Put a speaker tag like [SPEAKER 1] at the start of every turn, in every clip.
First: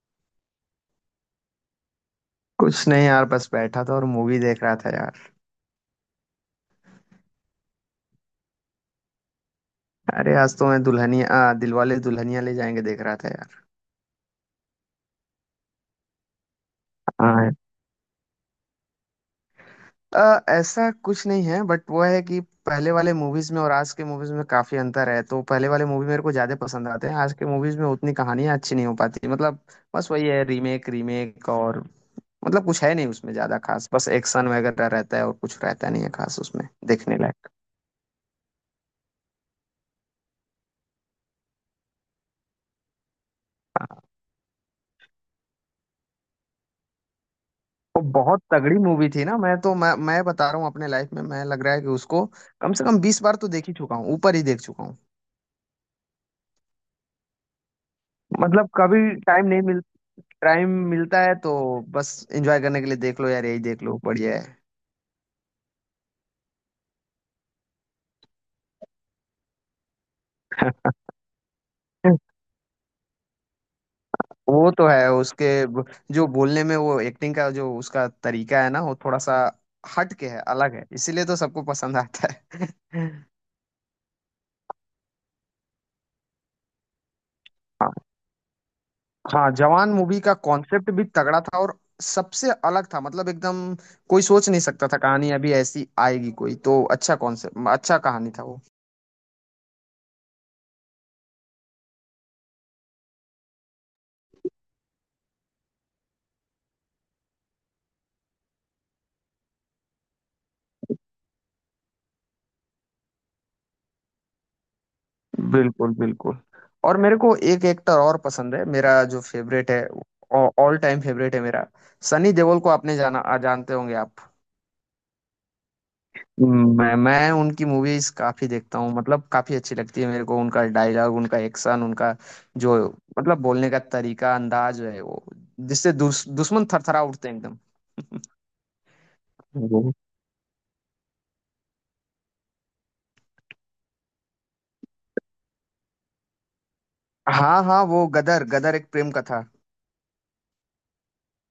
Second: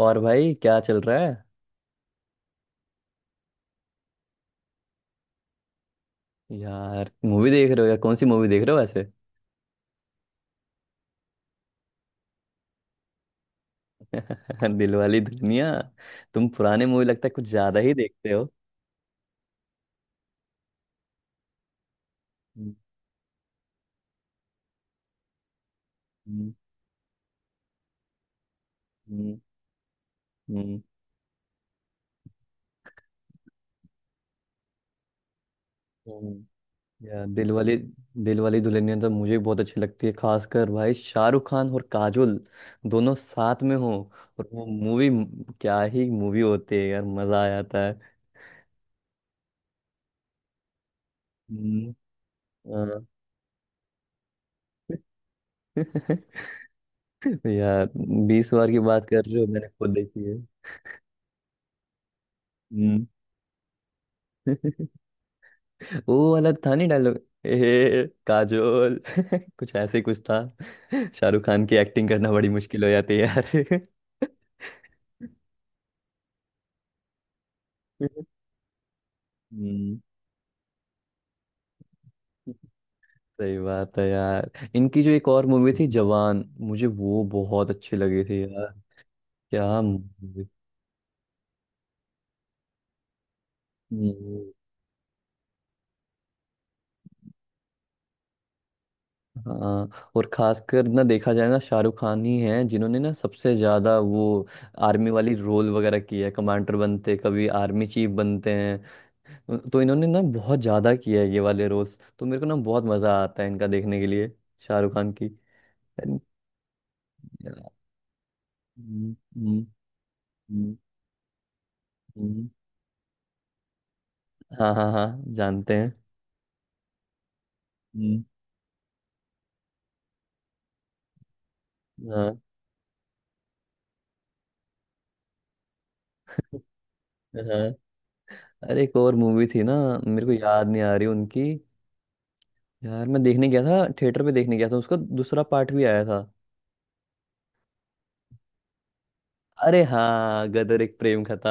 [SPEAKER 1] और भाई क्या चल रहा है?
[SPEAKER 2] कुछ नहीं यार, बस बैठा था और मूवी देख रहा था यार।
[SPEAKER 1] यार मूवी देख रहे हो, या कौन सी मूवी देख रहे हो वैसे?
[SPEAKER 2] अरे आज तो मैं दिलवाले दुल्हनिया ले जाएंगे देख रहा था यार।
[SPEAKER 1] दिलवाली दुल्हनिया। तुम पुराने मूवी लगता है कुछ
[SPEAKER 2] हाँ।
[SPEAKER 1] ज्यादा ही देखते हो।
[SPEAKER 2] ऐसा कुछ नहीं है, बट वो है कि
[SPEAKER 1] हम्म।
[SPEAKER 2] पहले वाले मूवीज में और आज के मूवीज में काफी अंतर है, तो पहले वाले मूवी मेरे को
[SPEAKER 1] हम्म।
[SPEAKER 2] ज्यादा पसंद आते हैं। आज के मूवीज में उतनी कहानियां अच्छी नहीं हो पाती,
[SPEAKER 1] हम्म।
[SPEAKER 2] मतलब बस वही है,
[SPEAKER 1] हम्म।
[SPEAKER 2] Remake remake. और मतलब कुछ है नहीं उसमें ज्यादा खास, बस एक्शन वगैरह रहता है और कुछ रहता नहीं है खास
[SPEAKER 1] हम्म।
[SPEAKER 2] उसमें देखने
[SPEAKER 1] यार
[SPEAKER 2] लायक।
[SPEAKER 1] दिलवाली दिलवाली दुल्हनिया तो मुझे बहुत अच्छी लगती है, खासकर भाई शाहरुख खान और काजोल दोनों साथ में हो। और वो मूवी, क्या ही मूवी होती है यार, मजा आ जाता है।
[SPEAKER 2] वो बहुत तगड़ी मूवी थी ना। मैं तो मैं बता रहा हूँ, अपने लाइफ में मैं, लग रहा है कि
[SPEAKER 1] हम्म।
[SPEAKER 2] उसको कम से कम
[SPEAKER 1] हाँ।
[SPEAKER 2] 20 बार तो देख ही चुका हूँ, ऊपर ही देख चुका हूँ।
[SPEAKER 1] यार, बीस
[SPEAKER 2] मतलब
[SPEAKER 1] बार की
[SPEAKER 2] कभी
[SPEAKER 1] बात कर रहे हो,
[SPEAKER 2] टाइम नहीं
[SPEAKER 1] मैंने
[SPEAKER 2] मिल,
[SPEAKER 1] खुद देखी है।
[SPEAKER 2] टाइम मिलता है तो बस एंजॉय करने के लिए
[SPEAKER 1] हम्म।
[SPEAKER 2] देख लो यार, यही देख लो, बढ़िया है।
[SPEAKER 1] वो वाला था नहीं डायलॉग, ए काजोल कुछ ऐसे ही कुछ था। शाहरुख खान की एक्टिंग करना बड़ी मुश्किल हो जाती है यार।
[SPEAKER 2] वो तो है उसके जो बोलने में, वो एक्टिंग का जो उसका तरीका है ना, वो थोड़ा सा
[SPEAKER 1] हम्म।
[SPEAKER 2] हट के है, अलग है, इसीलिए तो सबको पसंद आता है।
[SPEAKER 1] सही बात है यार। इनकी जो एक और मूवी थी जवान, मुझे वो बहुत अच्छी लगी थी यार।
[SPEAKER 2] हाँ,
[SPEAKER 1] क्या
[SPEAKER 2] जवान मूवी का
[SPEAKER 1] मूवी।
[SPEAKER 2] कॉन्सेप्ट भी तगड़ा था और सबसे अलग था, मतलब एकदम कोई
[SPEAKER 1] हम्म।
[SPEAKER 2] सोच नहीं सकता था कहानी अभी ऐसी आएगी। कोई तो अच्छा कॉन्सेप्ट, अच्छा कहानी था वो।
[SPEAKER 1] हाँ, और खासकर ना, देखा जाए ना, शाहरुख खान ही हैं जिन्होंने ना सबसे ज्यादा वो आर्मी वाली रोल वगैरह की है, कमांडर बनते, कभी आर्मी चीफ बनते हैं। तो इन्होंने ना बहुत ज्यादा किया है ये वाले रोल्स, तो मेरे को ना बहुत मजा आता है इनका देखने के लिए, शाहरुख खान की।
[SPEAKER 2] बिल्कुल,
[SPEAKER 1] हम्म।
[SPEAKER 2] बिल्कुल। और मेरे को एक एक्टर और पसंद है, मेरा
[SPEAKER 1] हम्म।
[SPEAKER 2] जो फेवरेट है,
[SPEAKER 1] हम्म।
[SPEAKER 2] ऑल टाइम फेवरेट है मेरा। सनी
[SPEAKER 1] हम्म।
[SPEAKER 2] देओल को आपने जानते होंगे आप?
[SPEAKER 1] हाँ हाँ हाँ, जानते हैं।
[SPEAKER 2] मैं उनकी मूवीज
[SPEAKER 1] हम्म।
[SPEAKER 2] काफी देखता हूँ, मतलब काफी अच्छी लगती है मेरे को। उनका डायलॉग, उनका एक्शन, उनका
[SPEAKER 1] हाँ
[SPEAKER 2] जो मतलब बोलने का तरीका, अंदाज है वो, जिससे दुश्मन थरथरा उठते हैं एकदम।
[SPEAKER 1] हाँ। अरे एक और मूवी थी ना,
[SPEAKER 2] वो।
[SPEAKER 1] मेरे को याद नहीं आ रही उनकी। यार मैं देखने गया था, थिएटर पे देखने गया था, उसका दूसरा पार्ट भी आया था।
[SPEAKER 2] हाँ हाँ, वो गदर, गदर एक प्रेम कथा।
[SPEAKER 1] अरे हाँ, गदर एक प्रेम कथा।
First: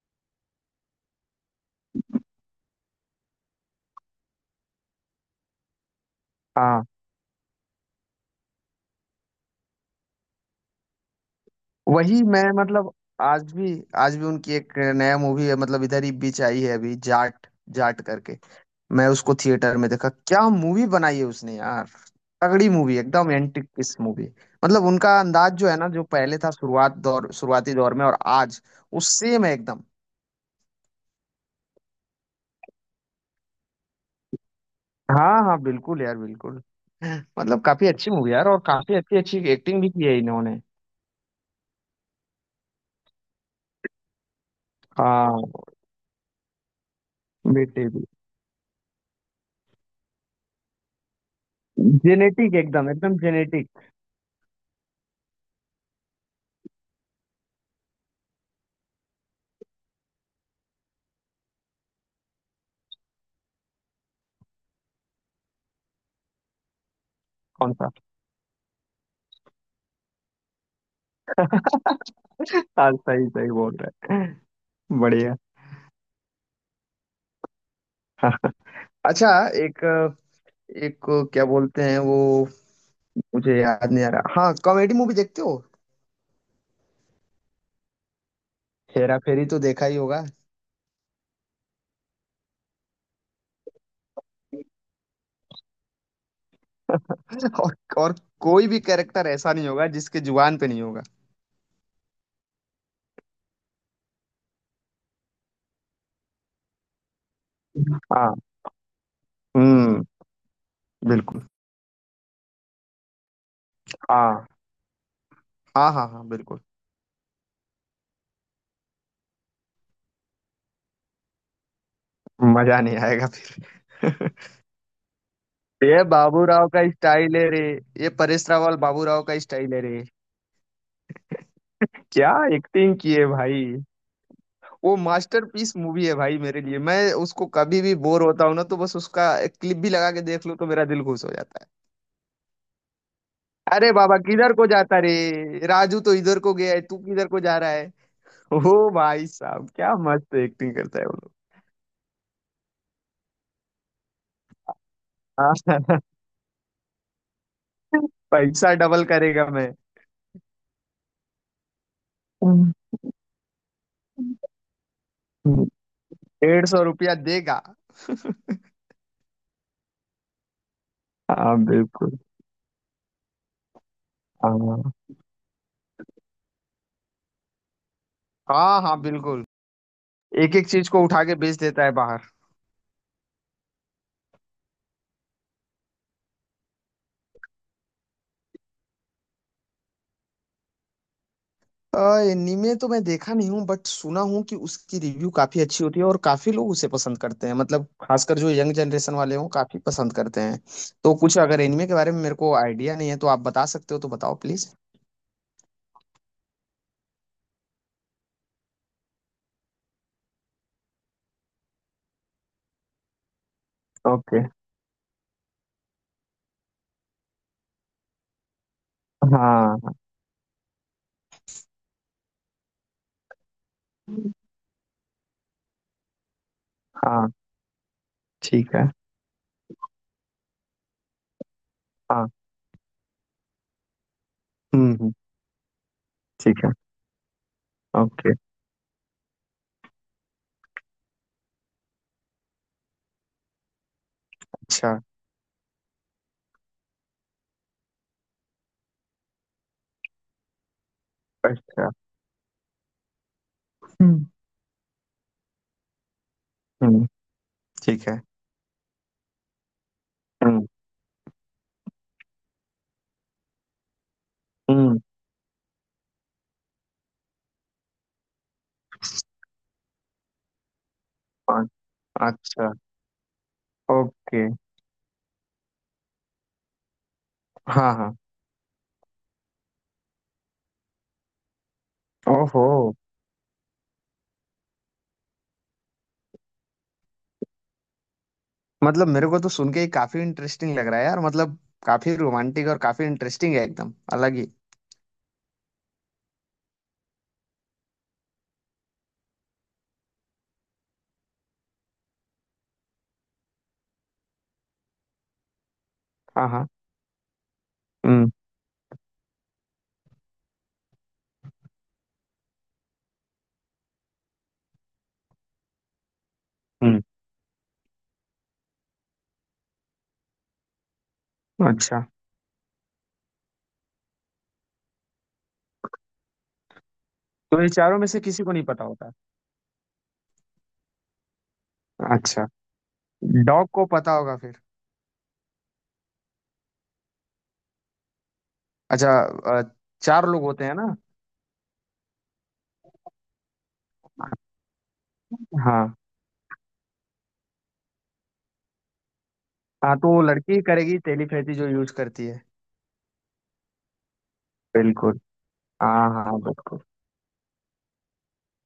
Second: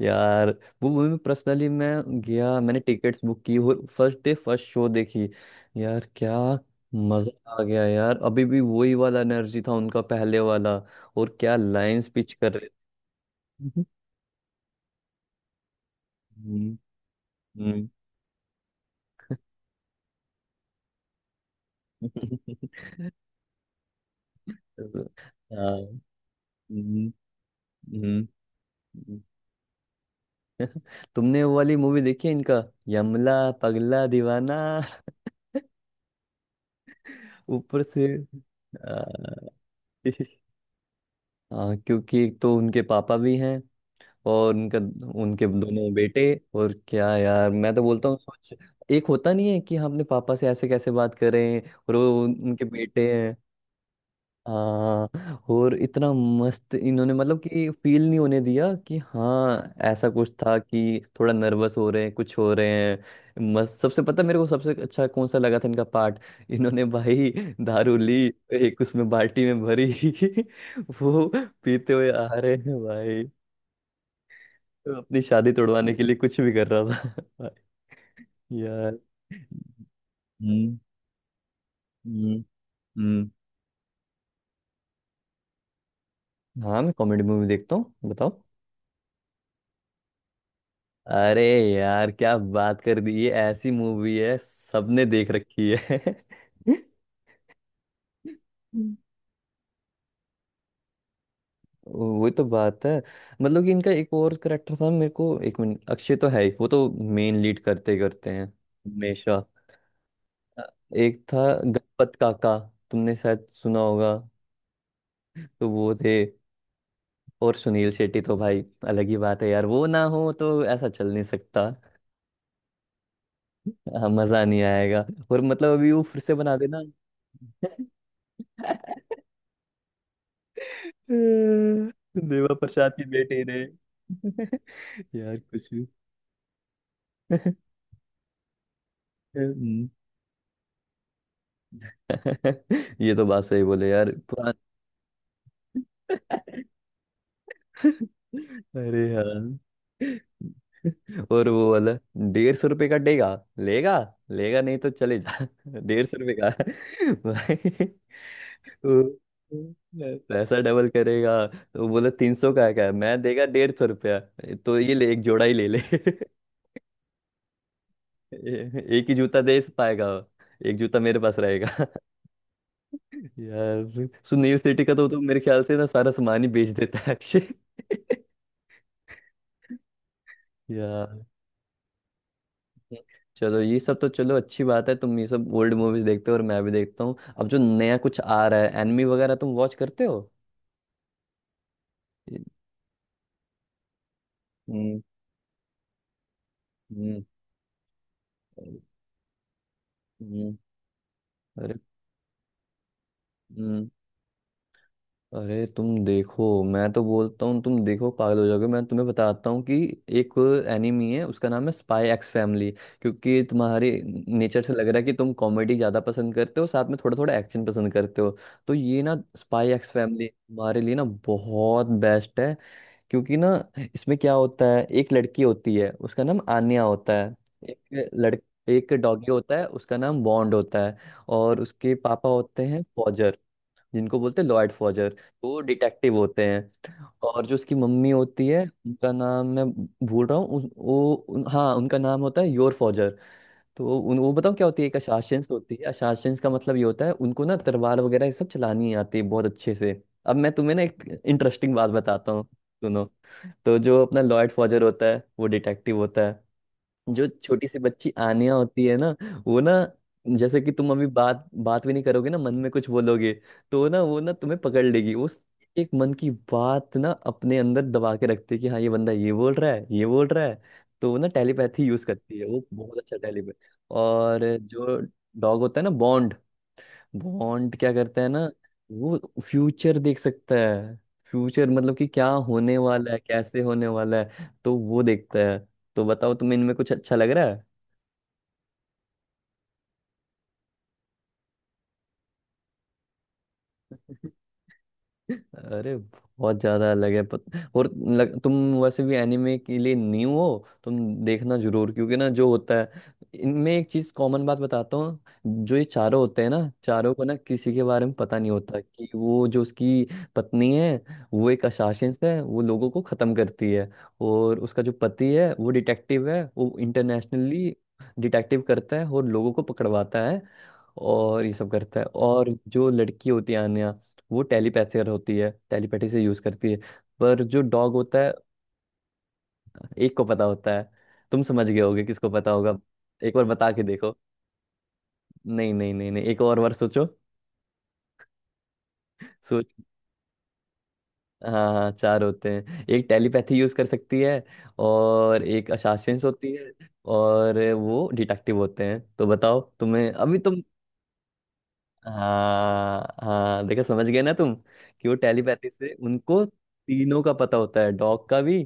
[SPEAKER 1] यार वो मूवी में पर्सनली मैं गया, मैंने टिकट्स बुक की और फर्स्ट डे फर्स्ट शो देखी। यार क्या
[SPEAKER 2] हाँ,
[SPEAKER 1] मजा आ गया यार, अभी भी वही वाला एनर्जी था उनका पहले वाला। और क्या लाइंस
[SPEAKER 2] वही
[SPEAKER 1] पिच
[SPEAKER 2] मैं
[SPEAKER 1] कर रहे
[SPEAKER 2] मतलब आज भी,
[SPEAKER 1] थे।
[SPEAKER 2] आज भी उनकी एक नया मूवी है, मतलब इधर ही बीच आई है
[SPEAKER 1] हम्म।
[SPEAKER 2] अभी, जाट
[SPEAKER 1] हम्म।
[SPEAKER 2] जाट करके। मैं उसको थिएटर में देखा, क्या मूवी बनाई है उसने यार। तगड़ी
[SPEAKER 1] हम्म।
[SPEAKER 2] मूवी एकदम, एंटिक किस मूवी। मतलब उनका अंदाज जो है
[SPEAKER 1] हाँ।
[SPEAKER 2] ना, जो पहले था
[SPEAKER 1] हम्म।
[SPEAKER 2] शुरुआती दौर में और
[SPEAKER 1] हम्म।
[SPEAKER 2] आज, उस
[SPEAKER 1] हम्म।
[SPEAKER 2] सेम है एकदम।
[SPEAKER 1] तुमने वो वाली मूवी देखी है इनका, यमला पगला दीवाना?
[SPEAKER 2] हाँ हाँ बिल्कुल यार, बिल्कुल। मतलब
[SPEAKER 1] ऊपर
[SPEAKER 2] काफी
[SPEAKER 1] से
[SPEAKER 2] अच्छी मूवी यार, और काफी
[SPEAKER 1] आ,
[SPEAKER 2] अच्छी अच्छी एक्टिंग भी की है इन्होंने।
[SPEAKER 1] हाँ, क्योंकि एक तो उनके पापा भी हैं, और उनका,
[SPEAKER 2] हाँ,
[SPEAKER 1] उनके दोनों बेटे। और क्या यार, मैं तो
[SPEAKER 2] बेटे भी।
[SPEAKER 1] बोलता हूँ सोच, एक होता नहीं है कि हम अपने पापा से ऐसे कैसे बात करें। और वो
[SPEAKER 2] जेनेटिक,
[SPEAKER 1] उनके
[SPEAKER 2] एकदम
[SPEAKER 1] बेटे।
[SPEAKER 2] एकदम जेनेटिक।
[SPEAKER 1] हाँ, और इतना मस्त इन्होंने, मतलब कि फील नहीं होने दिया कि हाँ ऐसा कुछ था कि थोड़ा नर्वस हो रहे हैं, कुछ हो रहे हैं। मस्त। सबसे पता मेरे को सबसे अच्छा कौन सा लगा था इनका पार्ट? इन्होंने भाई
[SPEAKER 2] कौन सा?
[SPEAKER 1] दारू ली, एक उसमें बाल्टी में भरी, वो पीते हुए आ रहे हैं
[SPEAKER 2] हाँ
[SPEAKER 1] भाई।
[SPEAKER 2] सही, सही बोल रहे
[SPEAKER 1] तो
[SPEAKER 2] हैं।
[SPEAKER 1] अपनी
[SPEAKER 2] बढ़िया।
[SPEAKER 1] शादी तोड़वाने के लिए कुछ भी कर रहा था भाई। यार।
[SPEAKER 2] अच्छा, एक
[SPEAKER 1] हम्म।
[SPEAKER 2] एक क्या बोलते हैं वो,
[SPEAKER 1] हम्म। हम्म।
[SPEAKER 2] मुझे याद नहीं आ रहा। हाँ, कॉमेडी मूवी देखते हो?
[SPEAKER 1] हाँ मैं कॉमेडी मूवी देखता हूँ, बताओ।
[SPEAKER 2] हेरा फेरी तो देखा ही होगा।
[SPEAKER 1] अरे यार, क्या बात कर दी, ये ऐसी मूवी है सबने देख रखी है।
[SPEAKER 2] और कोई भी
[SPEAKER 1] हम्म।
[SPEAKER 2] कैरेक्टर ऐसा नहीं होगा जिसके जुबान पे नहीं होगा।
[SPEAKER 1] वो तो बात है। मतलब कि इनका एक और करेक्टर था, मेरे को एक मिनट, अक्षय तो है ही, वो तो मेन लीड करते करते
[SPEAKER 2] हाँ,
[SPEAKER 1] हैं हमेशा।
[SPEAKER 2] हम्म,
[SPEAKER 1] अ, एक
[SPEAKER 2] बिल्कुल।
[SPEAKER 1] था गणपत काका, तुमने शायद सुना होगा।
[SPEAKER 2] हाँ
[SPEAKER 1] तो
[SPEAKER 2] हाँ
[SPEAKER 1] वो
[SPEAKER 2] हाँ,
[SPEAKER 1] थे।
[SPEAKER 2] हाँ बिल्कुल।
[SPEAKER 1] और सुनील शेट्टी तो भाई अलग ही बात है यार, वो ना हो तो ऐसा चल नहीं सकता।
[SPEAKER 2] मजा नहीं आएगा
[SPEAKER 1] हाँ,
[SPEAKER 2] फिर।
[SPEAKER 1] मजा नहीं आएगा। और मतलब अभी वो
[SPEAKER 2] ये
[SPEAKER 1] फिर से
[SPEAKER 2] बाबू
[SPEAKER 1] बना
[SPEAKER 2] राव
[SPEAKER 1] देना।
[SPEAKER 2] का स्टाइल है रे। ये परेश रावल, बाबू राव का स्टाइल है रे। क्या
[SPEAKER 1] देवा प्रसाद
[SPEAKER 2] एक्टिंग
[SPEAKER 1] के
[SPEAKER 2] की है
[SPEAKER 1] बेटे ने
[SPEAKER 2] भाई। वो
[SPEAKER 1] यार कुछ
[SPEAKER 2] मास्टरपीस
[SPEAKER 1] भी।
[SPEAKER 2] मूवी है भाई मेरे लिए। मैं उसको, कभी भी बोर होता हूं ना तो बस उसका एक क्लिप
[SPEAKER 1] हम्म।
[SPEAKER 2] भी लगा के देख लूं तो मेरा दिल खुश हो जाता है।
[SPEAKER 1] ये तो बात सही बोले
[SPEAKER 2] अरे
[SPEAKER 1] यार,
[SPEAKER 2] बाबा
[SPEAKER 1] पुरान।
[SPEAKER 2] किधर को जाता रे? राजू तो इधर को गया है, तू किधर को जा रहा है? ओ
[SPEAKER 1] अरे हाँ,
[SPEAKER 2] भाई साहब, क्या मस्त एक्टिंग करता है वो लोग।
[SPEAKER 1] और वो वाला, 150 रुपये का देगा, लेगा, लेगा नहीं तो चले जा।
[SPEAKER 2] हाँ,
[SPEAKER 1] 150 रुपये का भाई,
[SPEAKER 2] पैसा
[SPEAKER 1] वो
[SPEAKER 2] डबल करेगा मैं।
[SPEAKER 1] पैसा डबल करेगा। तो बोला 300 का
[SPEAKER 2] हम्म।
[SPEAKER 1] है क्या, मैं देगा 150 रुपया। तो ये ले, एक जोड़ा ही ले ले।
[SPEAKER 2] 150 रुपया देगा।
[SPEAKER 1] एक ही जूता दे पाएगा, एक जूता मेरे पास
[SPEAKER 2] हाँ
[SPEAKER 1] रहेगा।
[SPEAKER 2] बिल्कुल।
[SPEAKER 1] यार सुनील शेट्टी
[SPEAKER 2] हाँ
[SPEAKER 1] का तो मेरे ख्याल से ना सारा सामान ही बेच देता है अक्षय।
[SPEAKER 2] हाँ, हाँ बिल्कुल। एक एक चीज को उठा
[SPEAKER 1] यार
[SPEAKER 2] के बेच देता है बाहर।
[SPEAKER 1] चलो, ये सब तो चलो अच्छी बात है, तुम ये सब ओल्ड मूवीज देखते हो और मैं भी देखता हूँ। अब जो नया कुछ आ रहा है, एनिमी वगैरह, तुम वॉच करते हो?
[SPEAKER 2] एनीमे तो मैं देखा नहीं हूँ, बट सुना हूँ कि उसकी
[SPEAKER 1] हम्म।
[SPEAKER 2] रिव्यू काफी अच्छी होती है और काफी लोग उसे पसंद
[SPEAKER 1] हम्म।
[SPEAKER 2] करते हैं, मतलब खासकर जो यंग जनरेशन वाले हों, काफी पसंद करते
[SPEAKER 1] हम्म।
[SPEAKER 2] हैं। तो कुछ अगर
[SPEAKER 1] अरे।
[SPEAKER 2] एनीमे के बारे में मेरे को आइडिया नहीं है, तो आप बता
[SPEAKER 1] हम्म।
[SPEAKER 2] सकते हो, तो बताओ प्लीज।
[SPEAKER 1] अरे तुम देखो, मैं तो बोलता हूँ तुम देखो पागल हो जाओगे, मैं तुम्हें बताता हूँ कि एक एनिमी है, उसका नाम है स्पाई एक्स फैमिली। क्योंकि तुम्हारे
[SPEAKER 2] ओके।
[SPEAKER 1] नेचर से लग रहा है कि तुम कॉमेडी ज़्यादा पसंद करते हो, साथ में थोड़ा थोड़ा एक्शन पसंद करते हो, तो ये ना स्पाई एक्स
[SPEAKER 2] हाँ
[SPEAKER 1] फैमिली तुम्हारे लिए ना बहुत बेस्ट है। क्योंकि ना इसमें क्या होता है, एक लड़की होती है, उसका नाम आन्या होता
[SPEAKER 2] हाँ,
[SPEAKER 1] है। एक लड़
[SPEAKER 2] ठीक है।
[SPEAKER 1] एक डॉगी होता है, उसका नाम बॉन्ड होता है। और उसके
[SPEAKER 2] हाँ,
[SPEAKER 1] पापा होते हैं फॉजर, जिनको बोलते हैं लॉयड
[SPEAKER 2] हम्म
[SPEAKER 1] फॉजर,
[SPEAKER 2] हम्म,
[SPEAKER 1] तो वो डिटेक्टिव होते
[SPEAKER 2] ठीक है।
[SPEAKER 1] हैं। और जो उसकी मम्मी
[SPEAKER 2] ओके।
[SPEAKER 1] होती है, उनका नाम मैं भूल रहा हूँ हाँ, उनका नाम होता है योर फॉजर। तो वो बताओ क्या होती है, एक
[SPEAKER 2] अच्छा।
[SPEAKER 1] अशासंस होती है। अशासंस का मतलब ये होता है, उनको ना तलवार वगैरह ये सब चलानी आती है बहुत अच्छे से। अब मैं तुम्हें ना एक इंटरेस्टिंग बात
[SPEAKER 2] अच्छा,
[SPEAKER 1] बताता हूँ, सुनो। तो जो अपना
[SPEAKER 2] हम्म
[SPEAKER 1] लॉयड फॉजर होता है, वो डिटेक्टिव होता है।
[SPEAKER 2] हम्म,
[SPEAKER 1] जो छोटी सी
[SPEAKER 2] ठीक
[SPEAKER 1] बच्ची
[SPEAKER 2] है।
[SPEAKER 1] आनिया होती है ना, वो ना, जैसे
[SPEAKER 2] हम्म
[SPEAKER 1] कि तुम अभी बात बात भी नहीं करोगे ना, मन में कुछ बोलोगे, तो ना वो ना तुम्हें पकड़
[SPEAKER 2] हम्म,
[SPEAKER 1] लेगी। उस एक मन की बात ना अपने अंदर दबा के रखती है कि हाँ ये बंदा ये बोल रहा है, ये बोल रहा है। तो वो ना
[SPEAKER 2] अ-
[SPEAKER 1] टेलीपैथी यूज करती है, वो
[SPEAKER 2] अच्छा।
[SPEAKER 1] बहुत अच्छा टेलीपैथ। और
[SPEAKER 2] ओके।
[SPEAKER 1] जो डॉग होता है ना, बॉन्ड, बॉन्ड क्या
[SPEAKER 2] हाँ हाँ।
[SPEAKER 1] करता है ना, वो फ्यूचर देख सकता है। फ्यूचर मतलब कि क्या
[SPEAKER 2] ओहो।
[SPEAKER 1] होने वाला है, कैसे होने वाला है, तो वो देखता है। तो बताओ तुम्हें इनमें कुछ अच्छा लग रहा
[SPEAKER 2] मतलब मेरे को तो सुन के ही काफी इंटरेस्टिंग लग रहा है यार, मतलब काफी रोमांटिक और काफी इंटरेस्टिंग है, एकदम
[SPEAKER 1] है?
[SPEAKER 2] अलग ही।
[SPEAKER 1] अरे बहुत ज्यादा अलग है। तुम वैसे भी एनिमे के लिए न्यू हो, तुम देखना जरूर। क्योंकि ना जो होता है, इनमें एक चीज कॉमन बात बताता हूँ। जो ये चारों होते
[SPEAKER 2] हाँ
[SPEAKER 1] हैं
[SPEAKER 2] हाँ,
[SPEAKER 1] ना, चारों को ना किसी के बारे में
[SPEAKER 2] हम्म
[SPEAKER 1] पता नहीं होता कि वो जो उसकी पत्नी है, वो एक असासिन है, वो लोगों को खत्म करती है। और उसका जो पति है वो डिटेक्टिव है, वो
[SPEAKER 2] हम्म,
[SPEAKER 1] इंटरनेशनली डिटेक्टिव करता है और लोगों को पकड़वाता है और ये सब करता
[SPEAKER 2] अच्छा।
[SPEAKER 1] है। और जो लड़की होती है आन्या, वो टेलीपैथर होती है, टेलीपैथी से यूज करती है। पर जो
[SPEAKER 2] तो ये
[SPEAKER 1] डॉग
[SPEAKER 2] चारों में से
[SPEAKER 1] होता है,
[SPEAKER 2] किसी को नहीं पता होता?
[SPEAKER 1] एक को पता होता है। तुम समझ गए होगे किसको
[SPEAKER 2] अच्छा।
[SPEAKER 1] पता होगा, एक बार
[SPEAKER 2] डॉग
[SPEAKER 1] बता के
[SPEAKER 2] को पता
[SPEAKER 1] देखो।
[SPEAKER 2] होगा फिर?
[SPEAKER 1] नहीं नहीं नहीं नहीं, एक और बार सोचो,
[SPEAKER 2] अच्छा,
[SPEAKER 1] सोच।
[SPEAKER 2] चार लोग होते हैं ना?
[SPEAKER 1] हाँ हाँ, चार होते हैं, एक टेलीपैथी यूज कर सकती है, और एक
[SPEAKER 2] हाँ
[SPEAKER 1] असासिन होती है, और वो डिटेक्टिव होते हैं। तो बताओ
[SPEAKER 2] हाँ।
[SPEAKER 1] तुम्हें
[SPEAKER 2] तो वो
[SPEAKER 1] अभी,
[SPEAKER 2] लड़की
[SPEAKER 1] तुम।
[SPEAKER 2] ही करेगी टेलीपैथी जो यूज करती है।
[SPEAKER 1] हाँ हाँ देखो, समझ गए ना तुम, कि वो
[SPEAKER 2] बिल्कुल।
[SPEAKER 1] टेलीपैथी से
[SPEAKER 2] हाँ हाँ
[SPEAKER 1] उनको
[SPEAKER 2] बिल्कुल।
[SPEAKER 1] तीनों का पता होता है, डॉग का भी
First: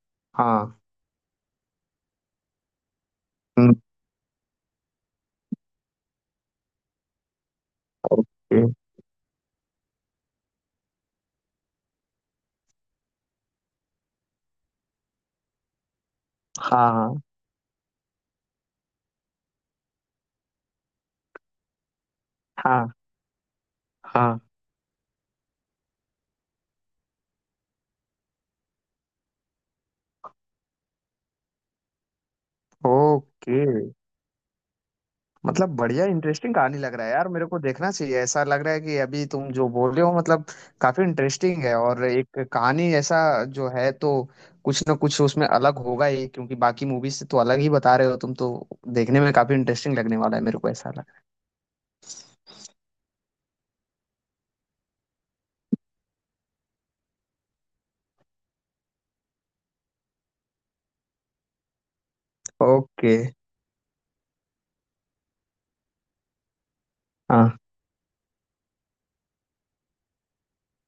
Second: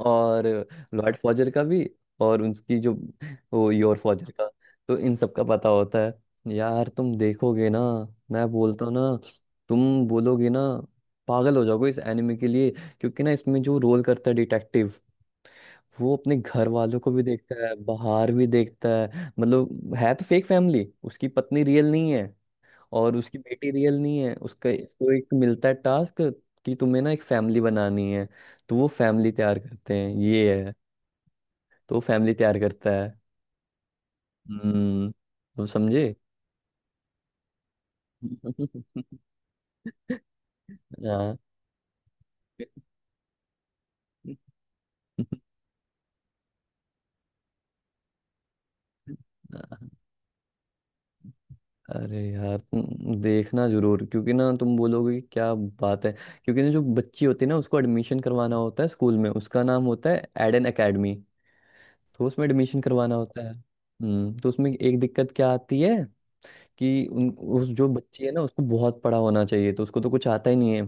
[SPEAKER 1] और
[SPEAKER 2] हाँ।
[SPEAKER 1] लॉर्ड फॉजर का भी, और उनकी जो वो,
[SPEAKER 2] हम्म,
[SPEAKER 1] योर फॉजर का। तो इन सब का पता होता है यार, तुम देखोगे ना, मैं
[SPEAKER 2] ओके।
[SPEAKER 1] बोलता हूँ ना, तुम बोलोगे ना, पागल हो जाओगे इस एनिमे के लिए। क्योंकि ना इसमें जो रोल करता है डिटेक्टिव, वो अपने घर
[SPEAKER 2] हाँ
[SPEAKER 1] वालों को भी
[SPEAKER 2] हाँ,
[SPEAKER 1] देखता है, बाहर भी देखता है। मतलब है तो फेक फैमिली, उसकी पत्नी रियल नहीं है
[SPEAKER 2] हाँ
[SPEAKER 1] और उसकी बेटी रियल नहीं है।
[SPEAKER 2] हाँ।
[SPEAKER 1] उसका, उसको एक मिलता है टास्क कि तुम्हें ना एक फैमिली बनानी है। तो वो फैमिली तैयार करते हैं, ये है, तो वो फैमिली तैयार करता है।
[SPEAKER 2] ओके।
[SPEAKER 1] हम्म, तुम
[SPEAKER 2] मतलब बढ़िया,
[SPEAKER 1] समझे?
[SPEAKER 2] इंटरेस्टिंग कहानी लग रहा है यार, मेरे को देखना चाहिए ऐसा लग रहा है कि अभी तुम जो बोल रहे हो, मतलब काफी
[SPEAKER 1] हाँ
[SPEAKER 2] इंटरेस्टिंग है, और एक कहानी ऐसा जो है, तो कुछ ना कुछ उसमें अलग होगा ही, क्योंकि बाकी मूवीज से तो अलग ही बता रहे हो तुम तो। देखने में काफी इंटरेस्टिंग
[SPEAKER 1] हाँ।
[SPEAKER 2] लगने वाला है मेरे को, ऐसा लग रहा
[SPEAKER 1] अरे यार तुम देखना जरूर, क्योंकि ना तुम बोलोगे कि क्या बात है। क्योंकि ना जो बच्ची होती है ना, उसको एडमिशन करवाना होता है स्कूल में, उसका नाम होता है एडन एकेडमी। तो उसमें
[SPEAKER 2] है।
[SPEAKER 1] एडमिशन करवाना
[SPEAKER 2] ओके।
[SPEAKER 1] होता है, हम्म, तो उसमें एक दिक्कत क्या आती है कि उन
[SPEAKER 2] हाँ।
[SPEAKER 1] उस जो बच्ची है ना, उसको बहुत पढ़ा होना चाहिए, तो उसको तो कुछ आता ही नहीं है।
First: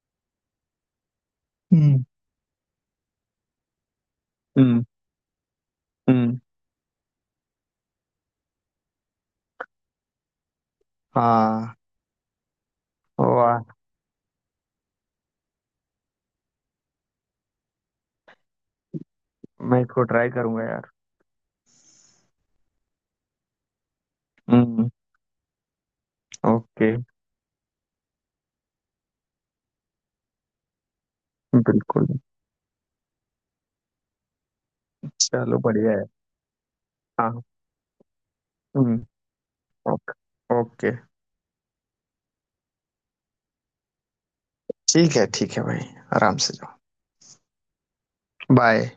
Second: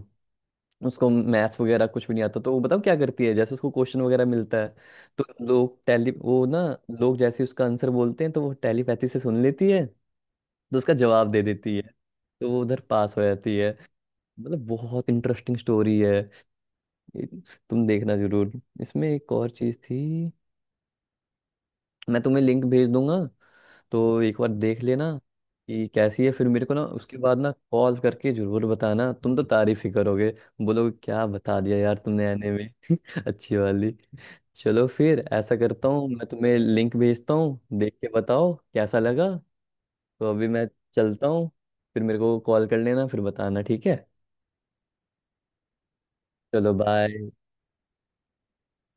[SPEAKER 1] उसको मैथ्स वगैरह
[SPEAKER 2] हम्म।
[SPEAKER 1] कुछ भी नहीं आता, तो वो बताओ क्या करती है, जैसे उसको क्वेश्चन वगैरह मिलता है,
[SPEAKER 2] हम्म।
[SPEAKER 1] तो लोग टेली
[SPEAKER 2] हम्म।
[SPEAKER 1] वो ना लोग जैसे उसका आंसर बोलते हैं, तो वो टेलीपैथी से सुन लेती है, तो उसका जवाब दे
[SPEAKER 2] हाँ।
[SPEAKER 1] देती है, तो वो उधर पास हो जाती है।
[SPEAKER 2] वाह।
[SPEAKER 1] मतलब बहुत इंटरेस्टिंग स्टोरी है ये, तुम देखना जरूर। इसमें एक और चीज
[SPEAKER 2] मैं
[SPEAKER 1] थी,
[SPEAKER 2] इसको ट्राई करूंगा यार।
[SPEAKER 1] मैं तुम्हें लिंक भेज दूंगा, तो एक बार देख
[SPEAKER 2] हम्म।
[SPEAKER 1] लेना कि कैसी है। फिर मेरे को ना
[SPEAKER 2] ओके।
[SPEAKER 1] उसके बाद ना कॉल करके जरूर बताना, तुम तो तारीफ ही करोगे, बोलोगे क्या बता दिया यार
[SPEAKER 2] बिल्कुल।
[SPEAKER 1] तुमने आने में। अच्छी वाली। चलो फिर ऐसा
[SPEAKER 2] चलो
[SPEAKER 1] करता
[SPEAKER 2] बढ़िया है।
[SPEAKER 1] हूँ, मैं तुम्हें लिंक भेजता
[SPEAKER 2] हाँ।
[SPEAKER 1] हूँ, देख के बताओ कैसा
[SPEAKER 2] हम्म।
[SPEAKER 1] लगा।
[SPEAKER 2] ओके,
[SPEAKER 1] तो अभी मैं
[SPEAKER 2] ओके।
[SPEAKER 1] चलता हूँ, फिर मेरे को कॉल कर लेना, फिर बताना, ठीक है?
[SPEAKER 2] ठीक है, ठीक है भाई। आराम से।
[SPEAKER 1] चलो बाय।
[SPEAKER 2] बाय।